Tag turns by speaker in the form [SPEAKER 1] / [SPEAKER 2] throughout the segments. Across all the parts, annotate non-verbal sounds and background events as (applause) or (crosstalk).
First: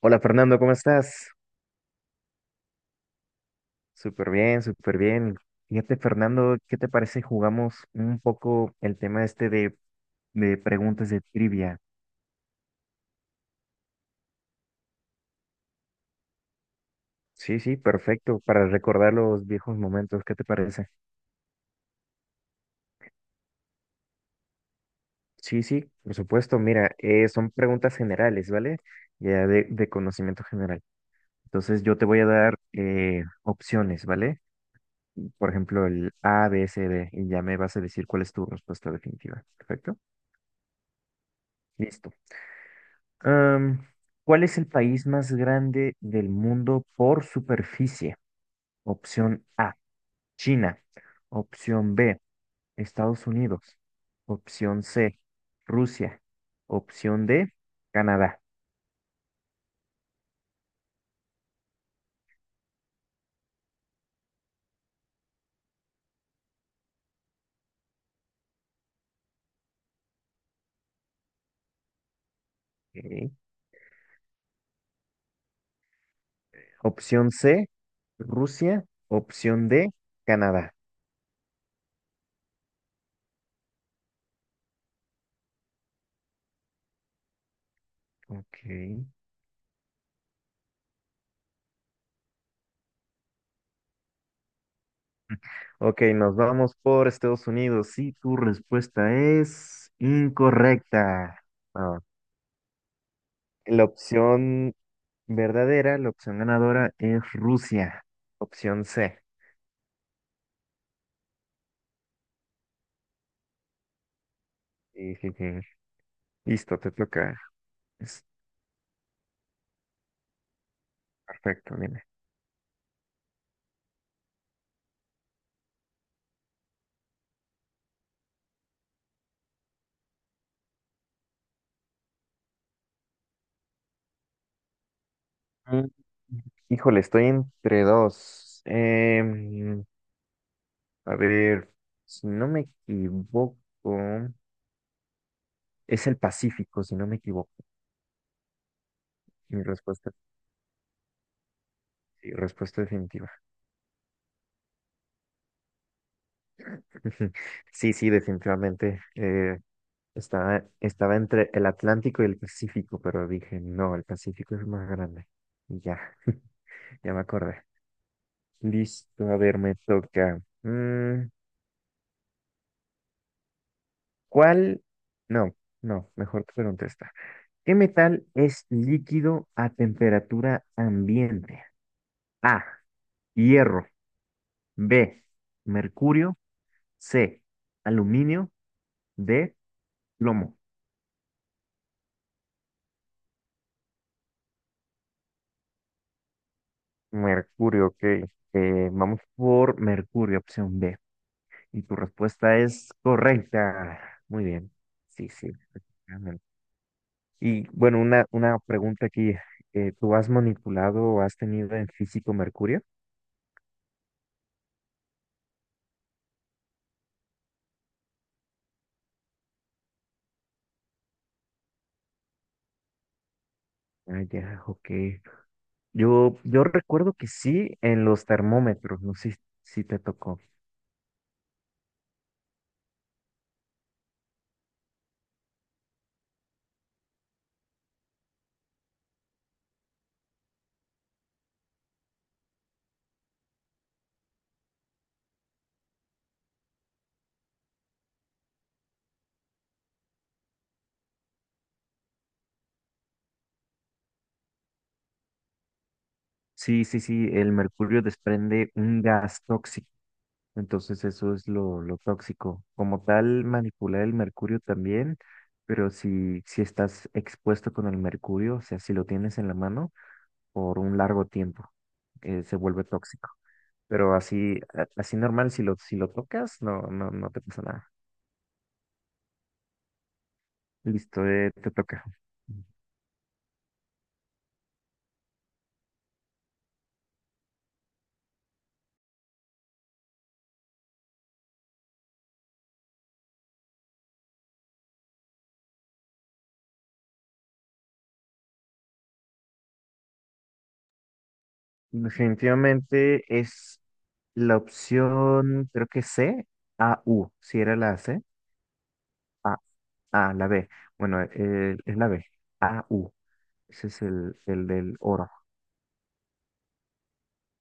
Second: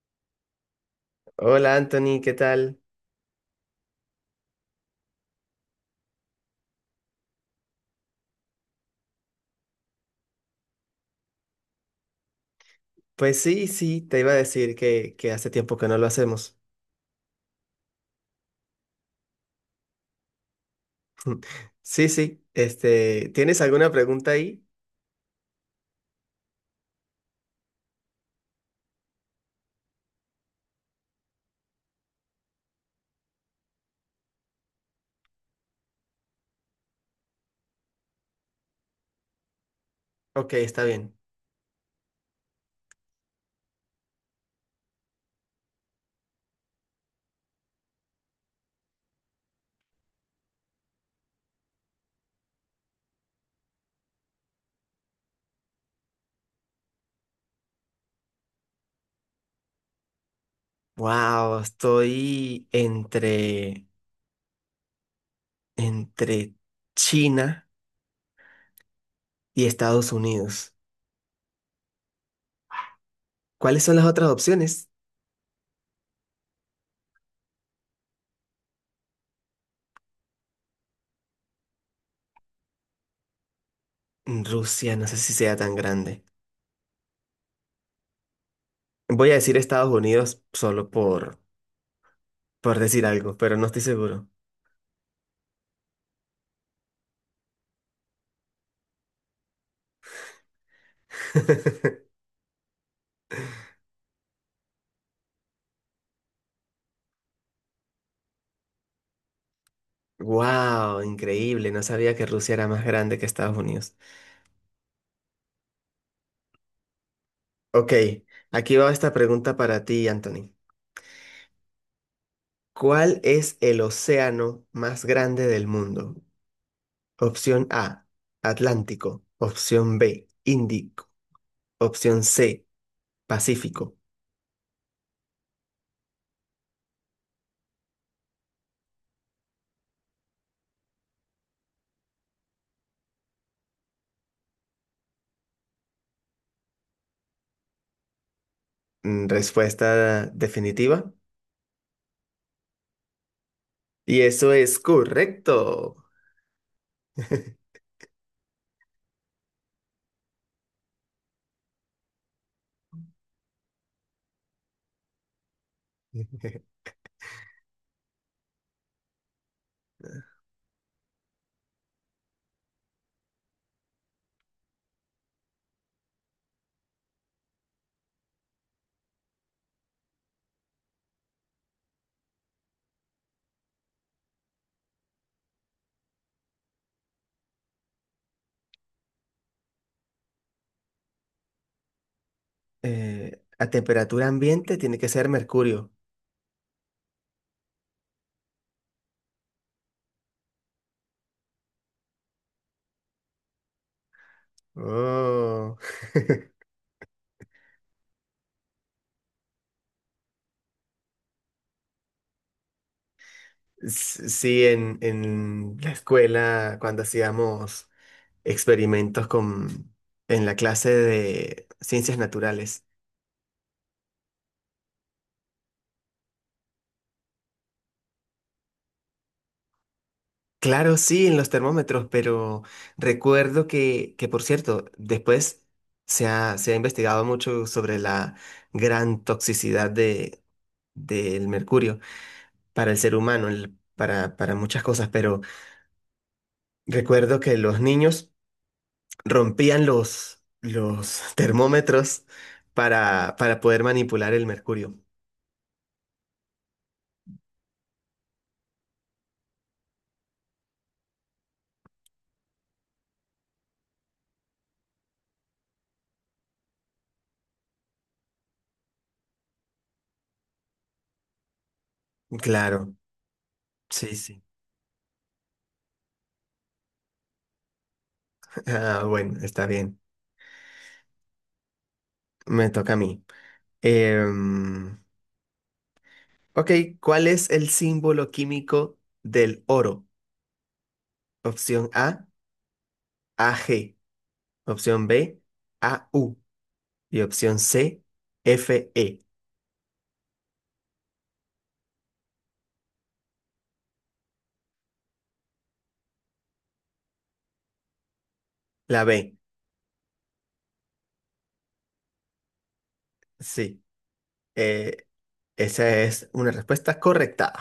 [SPEAKER 1] Hola Fernando, ¿cómo estás?
[SPEAKER 2] Hola Anthony, ¿qué tal?
[SPEAKER 1] Súper bien, súper bien. Fíjate Fernando, ¿qué te parece si jugamos un poco el tema este de preguntas de trivia?
[SPEAKER 2] Pues sí, sí, te iba a decir que hace tiempo que no lo hacemos.
[SPEAKER 1] Sí, sí, perfecto, para recordar los viejos momentos, ¿qué te parece?
[SPEAKER 2] (laughs) Sí, sí, este, ¿tienes alguna pregunta ahí?
[SPEAKER 1] Sí, sí, por supuesto, mira, son preguntas generales, ¿vale? Ya de conocimiento general. Entonces yo te voy a dar opciones, ¿vale? Por ejemplo, el A, B, C, D, y ya me vas a decir cuál es tu respuesta definitiva, ¿perfecto?
[SPEAKER 2] Ok, está bien.
[SPEAKER 1] Listo. Am, ¿Cuál es el país más grande del mundo por superficie? Opción A, China. Opción B, Estados Unidos. Opción C, Rusia. Opción D, Canadá.
[SPEAKER 2] Wow, estoy entre China y Estados Unidos.
[SPEAKER 1] Ok.
[SPEAKER 2] ¿Cuáles son las otras opciones?
[SPEAKER 1] Opción C, Rusia. Opción D, Canadá.
[SPEAKER 2] Rusia, no sé si sea tan grande.
[SPEAKER 1] Ok.
[SPEAKER 2] Voy a decir Estados Unidos solo por decir algo, pero no estoy seguro.
[SPEAKER 1] Ok, nos vamos por Estados Unidos. Y tu respuesta es incorrecta. Ah,
[SPEAKER 2] (laughs)
[SPEAKER 1] la opción verdadera, la opción ganadora es Rusia. Opción C.
[SPEAKER 2] Wow, increíble, no sabía que Rusia era más grande que Estados Unidos.
[SPEAKER 1] Sí, sí, sí. Listo, te toca.
[SPEAKER 2] Ok,
[SPEAKER 1] Es
[SPEAKER 2] aquí va esta pregunta para ti, Anthony.
[SPEAKER 1] perfecto, dime.
[SPEAKER 2] ¿Cuál es el océano más grande del mundo? Opción A, Atlántico. Opción B, Índico. Opción C, Pacífico.
[SPEAKER 1] Mm. Híjole, estoy entre dos. A ver, si no me equivoco, es el Pacífico, si no me equivoco. Mi respuesta,
[SPEAKER 2] Respuesta definitiva.
[SPEAKER 1] sí, respuesta definitiva.
[SPEAKER 2] Y eso es correcto.
[SPEAKER 1] (laughs)
[SPEAKER 2] (laughs)
[SPEAKER 1] Sí, sí, definitivamente. Estaba entre el Atlántico y el Pacífico, pero dije, no, el Pacífico es más grande. Y ya, (laughs) ya me acordé. Listo, a ver, me toca. Mm, ¿cuál? No, no, mejor te pregunto esta. ¿Qué metal es líquido a temperatura ambiente? A, hierro, B, mercurio, C, aluminio, D, plomo.
[SPEAKER 2] A temperatura ambiente tiene que ser mercurio.
[SPEAKER 1] Mercurio, ok. Vamos por mercurio, opción B. Y tu respuesta es correcta. Muy bien. Sí, sí.
[SPEAKER 2] Oh. (laughs)
[SPEAKER 1] Y bueno, una pregunta aquí. ¿Tú has manipulado o has tenido en físico mercurio?
[SPEAKER 2] Sí, en la escuela, cuando hacíamos experimentos en la clase de ciencias naturales.
[SPEAKER 1] Ah, ya, ok. Yo recuerdo que sí en los termómetros, no sé si te tocó.
[SPEAKER 2] Claro, sí, en los termómetros, pero recuerdo que, por cierto, después se ha investigado mucho sobre la gran toxicidad del mercurio para el ser humano, para muchas cosas, pero recuerdo que los niños rompían los (laughs) termómetros para poder manipular el mercurio.
[SPEAKER 1] Sí, sí, sí, el mercurio desprende un gas tóxico, entonces eso es lo tóxico. Como tal, manipular el mercurio también, pero si estás expuesto con el mercurio, o sea, si lo tienes en la mano por un largo tiempo, se vuelve
[SPEAKER 2] Claro,
[SPEAKER 1] tóxico. Pero
[SPEAKER 2] sí, sí.
[SPEAKER 1] así, así normal, si lo tocas, no, no, no te pasa nada.
[SPEAKER 2] Ah, bueno, está bien.
[SPEAKER 1] Listo, te toca.
[SPEAKER 2] Me toca a mí. Em, ok, ¿cuál es el símbolo químico del oro? Opción A, AG. Opción B, AU. Y opción C, FE.
[SPEAKER 1] Definitivamente es la opción, creo que C, A, U. Si era la C,
[SPEAKER 2] La B,
[SPEAKER 1] A, A, la B. Bueno, es la B, A, U.
[SPEAKER 2] sí.
[SPEAKER 1] Ese es el del
[SPEAKER 2] Eh,
[SPEAKER 1] oro.
[SPEAKER 2] esa es una respuesta correcta.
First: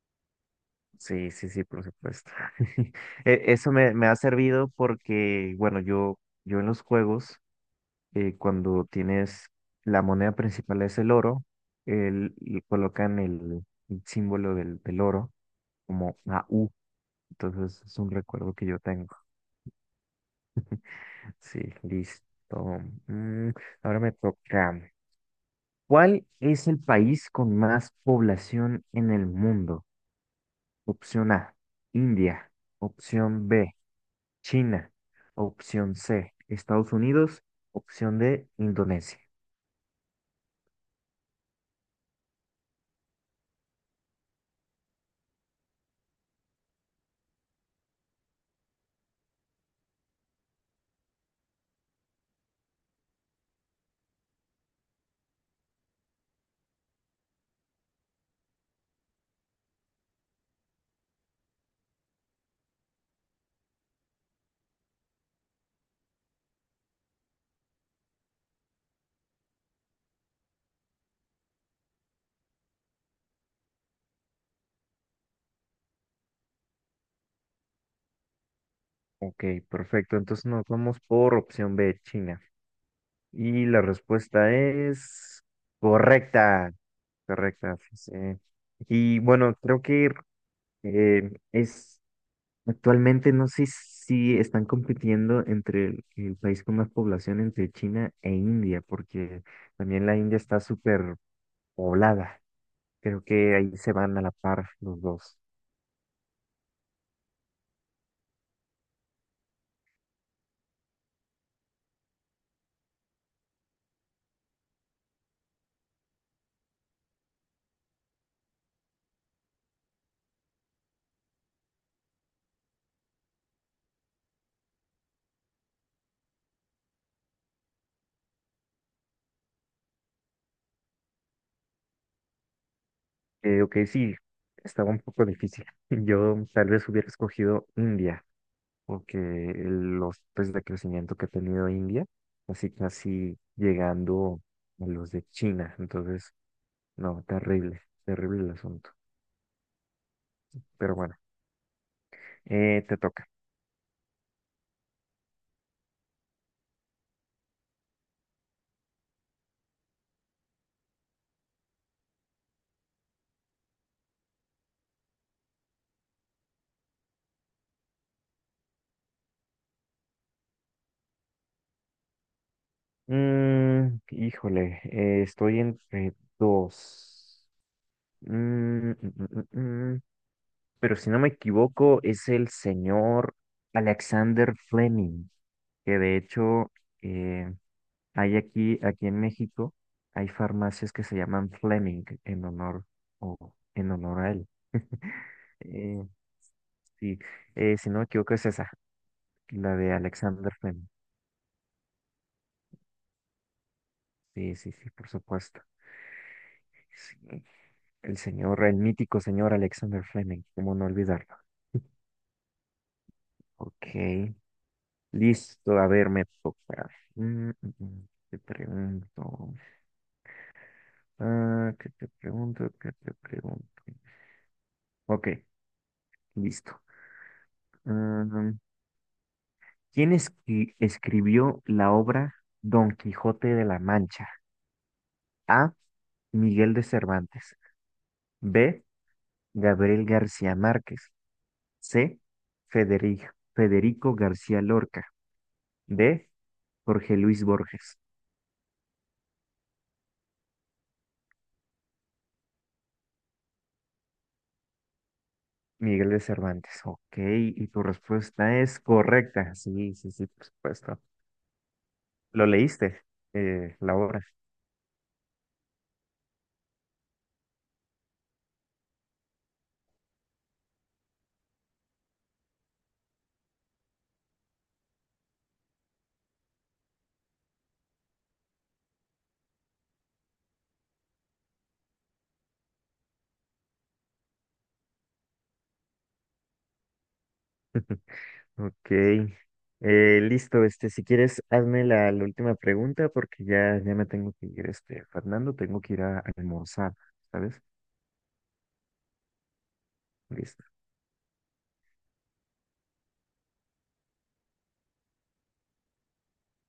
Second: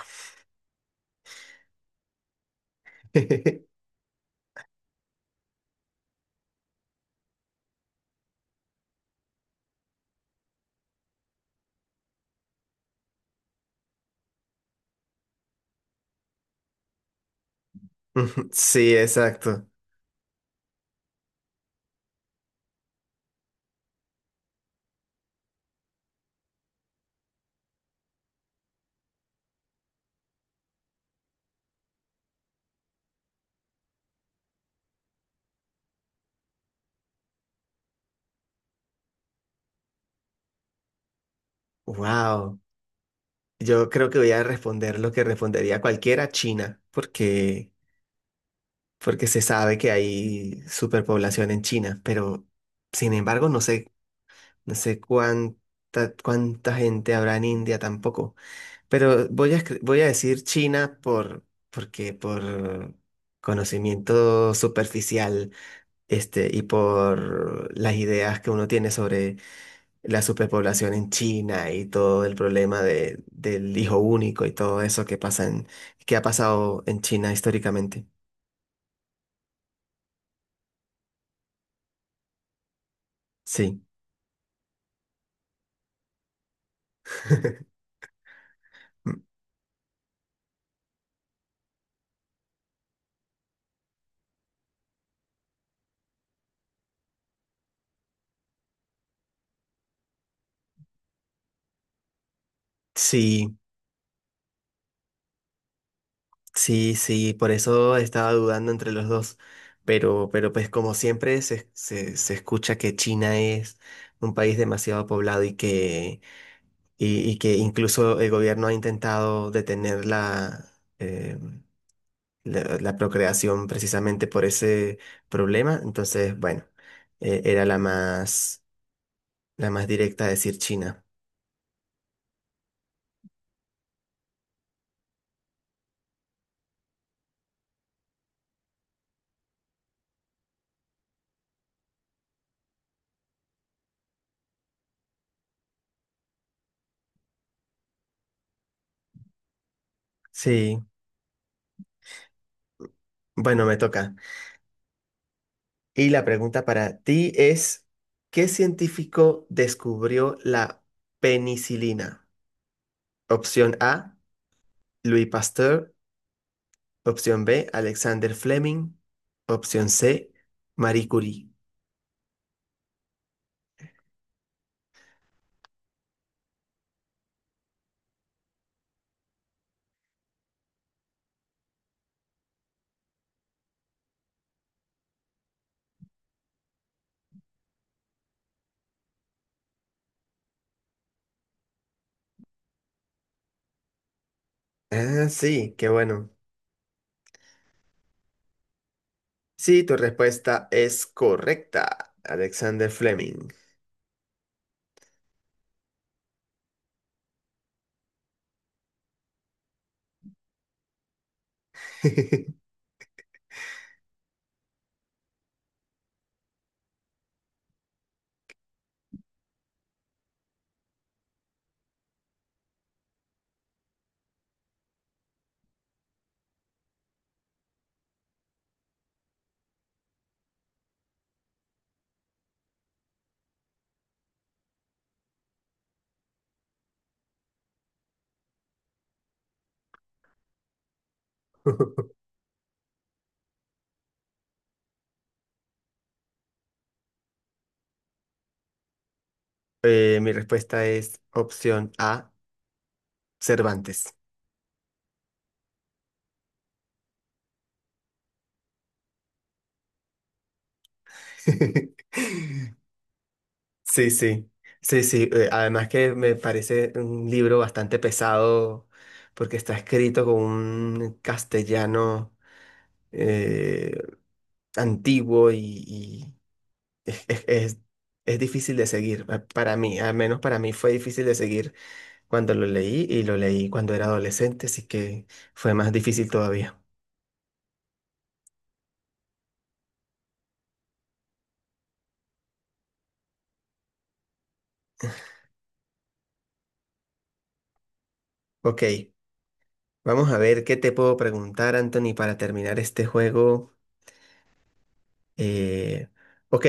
[SPEAKER 1] Sí, sí, sí, por supuesto. (laughs) Eso
[SPEAKER 2] (laughs)
[SPEAKER 1] me ha servido porque, bueno, yo en los juegos. Cuando tienes la moneda principal es el oro, y colocan el símbolo del oro como una U. Entonces es un
[SPEAKER 2] Ujú,
[SPEAKER 1] recuerdo que yo
[SPEAKER 2] sí,
[SPEAKER 1] tengo.
[SPEAKER 2] exacto.
[SPEAKER 1] Sí, listo. Mm, ahora me toca. ¿Cuál es el país con más población en el mundo? Opción A, India. Opción B, China. Opción C, Estados Unidos. Opción D, Indonesia.
[SPEAKER 2] Wow. Yo creo que voy a responder lo que respondería cualquiera, China, porque porque se sabe que hay superpoblación en China, pero sin embargo no sé cuánta gente habrá en India tampoco. Pero voy a decir China porque por conocimiento superficial, este, y por las ideas que uno tiene sobre la superpoblación en China y todo el problema del hijo único y todo eso que ha pasado en China históricamente.
[SPEAKER 1] Ok, perfecto. Entonces nos vamos por opción B, China. Y
[SPEAKER 2] Sí.
[SPEAKER 1] la respuesta es correcta. Correcta.
[SPEAKER 2] (laughs)
[SPEAKER 1] Pues, y bueno, creo que es actualmente no sé si están compitiendo entre el país con más población entre China e India, porque también la India está súper poblada. Creo
[SPEAKER 2] Sí,
[SPEAKER 1] que ahí se van a la par los dos.
[SPEAKER 2] sí, sí, por eso estaba dudando entre los dos. Pero pues como siempre se escucha que China es un país demasiado poblado y que incluso el gobierno ha intentado detener eh, la procreación precisamente por ese problema. Entonces, bueno, era la más directa decir China.
[SPEAKER 1] Ok, sí, estaba un poco difícil. (laughs) Yo tal vez hubiera escogido India. Porque los pues, de crecimiento que ha tenido India, así casi llegando a los de China. Entonces, no, terrible, terrible el asunto.
[SPEAKER 2] Sí,
[SPEAKER 1] Pero bueno, te toca.
[SPEAKER 2] bueno, me toca. Y la pregunta para ti es, ¿qué científico descubrió la penicilina? Opción A, Louis Pasteur. Opción B, Alexander Fleming. Opción C, Marie Curie.
[SPEAKER 1] Mm, híjole, estoy entre dos. Mm, mm, mm, mm, mm. Pero si no me equivoco, es el señor Alexander Fleming, que de hecho... eh, hay aquí, aquí en México, hay farmacias que se llaman Fleming en honor o en honor a él. (laughs)
[SPEAKER 2] Ah, sí, qué
[SPEAKER 1] Eh,
[SPEAKER 2] bueno.
[SPEAKER 1] sí, si no me equivoco es esa, la
[SPEAKER 2] Sí,
[SPEAKER 1] de
[SPEAKER 2] tu
[SPEAKER 1] Alexander
[SPEAKER 2] respuesta
[SPEAKER 1] Fleming.
[SPEAKER 2] es correcta, Alexander Fleming.
[SPEAKER 1] Sí, sí, sí, por supuesto. Sí, el señor, el mítico señor Alexander Fleming, cómo no olvidarlo.
[SPEAKER 2] (laughs)
[SPEAKER 1] Ok, listo, a ver, me toca. Mm, mm, mm, te pregunto, ah, ¿qué te pregunto? ¿Qué te pregunto? Ok, listo. Ah, ¿Quién escribió la obra Don Quijote de la Mancha? A. Miguel de Cervantes. B. Gabriel García Márquez. C. Federi- Federico García Lorca. D. Jorge Luis Borges.
[SPEAKER 2] Mi respuesta es opción A, Cervantes.
[SPEAKER 1] Miguel de Cervantes. Ok, y tu respuesta es correcta. Sí, sí, sí, por supuesto. ¿Lo
[SPEAKER 2] (laughs)
[SPEAKER 1] leíste, la
[SPEAKER 2] Sí,
[SPEAKER 1] obra?
[SPEAKER 2] sí, sí, sí. Además que me parece un libro bastante pesado porque está escrito con un castellano eh, antiguo y es, es- es- es difícil de seguir. Para mí, al menos para mí fue difícil de seguir cuando lo leí y lo leí cuando era adolescente, así que fue más difícil todavía.
[SPEAKER 1] Ok, listo, este, si quieres, hazme la, la última pregunta porque ya, ya me tengo que ir, este, Fernando, tengo que ir a, almorzar, ¿sabes?
[SPEAKER 2] Ok, vamos a ver
[SPEAKER 1] Listo.
[SPEAKER 2] qué te puedo preguntar, Anthony, para terminar este juego. Eh, ok,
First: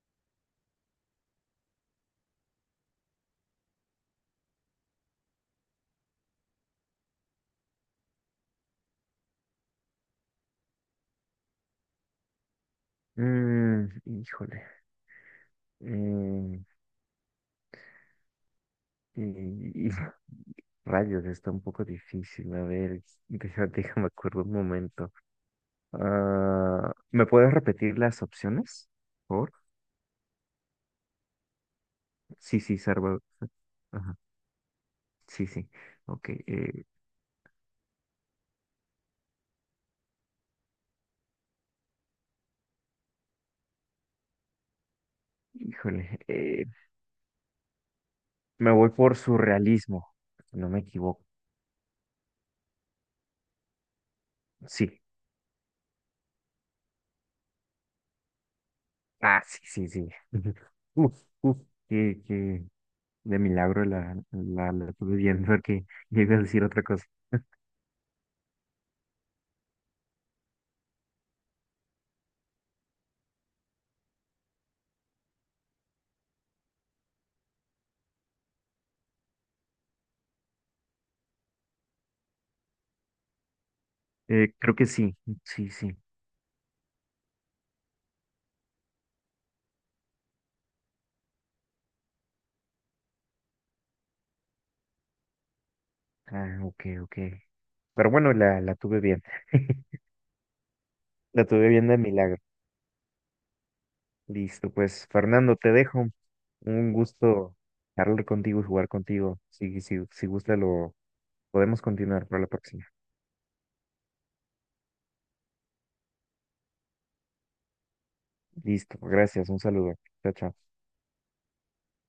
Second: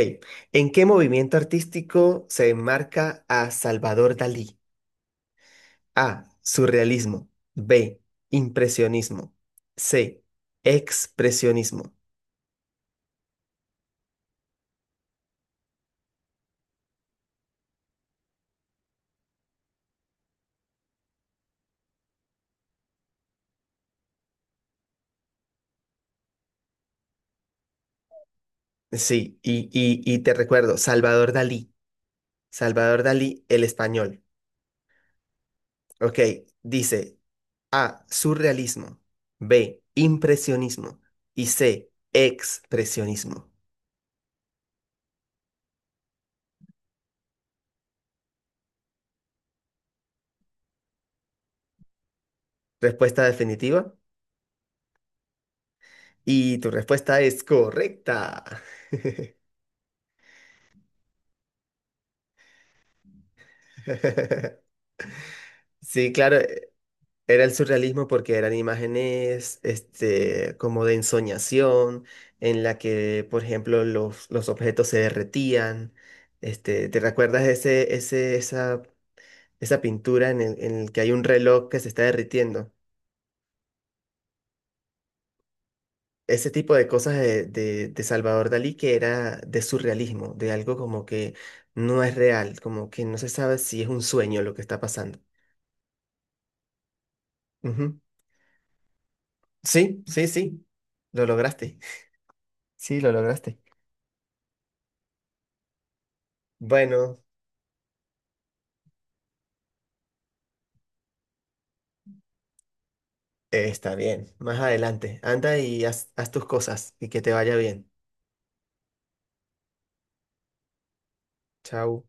[SPEAKER 2] ¿en qué movimiento artístico se enmarca a Salvador Dalí? A. Surrealismo. B. Impresionismo. C. Expresionismo.
[SPEAKER 1] Mm, híjole, eh, y, y- (laughs) rayos, está un poco difícil, a ver, (laughs) déjame, déjame acuerdo un momento. Ah, ¿me puedes repetir las opciones,
[SPEAKER 2] Sí,
[SPEAKER 1] por favor?
[SPEAKER 2] y te recuerdo, Salvador Dalí.
[SPEAKER 1] Sí, sí,
[SPEAKER 2] Salvador Dalí, el
[SPEAKER 1] Ajá.
[SPEAKER 2] español.
[SPEAKER 1] Sí, sí.
[SPEAKER 2] Ok,
[SPEAKER 1] Ok.
[SPEAKER 2] dice A. Surrealismo. B. Impresionismo. Y C. Expresionismo.
[SPEAKER 1] Híjole. Me voy por surrealismo. Si no me equivoco.
[SPEAKER 2] Respuesta definitiva.
[SPEAKER 1] Sí.
[SPEAKER 2] Y tu respuesta es correcta.
[SPEAKER 1] Ah,
[SPEAKER 2] (laughs)
[SPEAKER 1] sí, sí, sí. (laughs) Uf, uf, que de milagro la, la,
[SPEAKER 2] (laughs)
[SPEAKER 1] la estuve viendo porque
[SPEAKER 2] Sí,
[SPEAKER 1] yo iba
[SPEAKER 2] claro,
[SPEAKER 1] a decir otra cosa.
[SPEAKER 2] era el surrealismo porque eran imágenes, este, como de ensoñación, en la que, por ejemplo, los objetos se derretían. Este, ¿te recuerdas esa pintura en el que hay un reloj que se está derritiendo?
[SPEAKER 1] Creo que sí, sí, sí.
[SPEAKER 2] Ese tipo de cosas de Salvador Dalí que era de surrealismo, de algo como que no es real, como que no se sabe si es un sueño lo que está pasando.
[SPEAKER 1] Ah, ok, ok.
[SPEAKER 2] Ujú.
[SPEAKER 1] Pero bueno, la tuve bien. (laughs)
[SPEAKER 2] Sí, sí, sí, lo
[SPEAKER 1] La tuve
[SPEAKER 2] lograste.
[SPEAKER 1] bien de milagro.
[SPEAKER 2] Sí, lo lograste.
[SPEAKER 1] Listo, pues Fernando, te dejo. Un
[SPEAKER 2] Bueno,
[SPEAKER 1] gusto hablar contigo y jugar contigo. Si, si, si gusta, lo podemos continuar para la próxima.
[SPEAKER 2] está bien. Más adelante. Anda y haz tus cosas y que te vaya bien.
[SPEAKER 1] Listo, gracias, un saludo. Chao, chao.
[SPEAKER 2] Chao.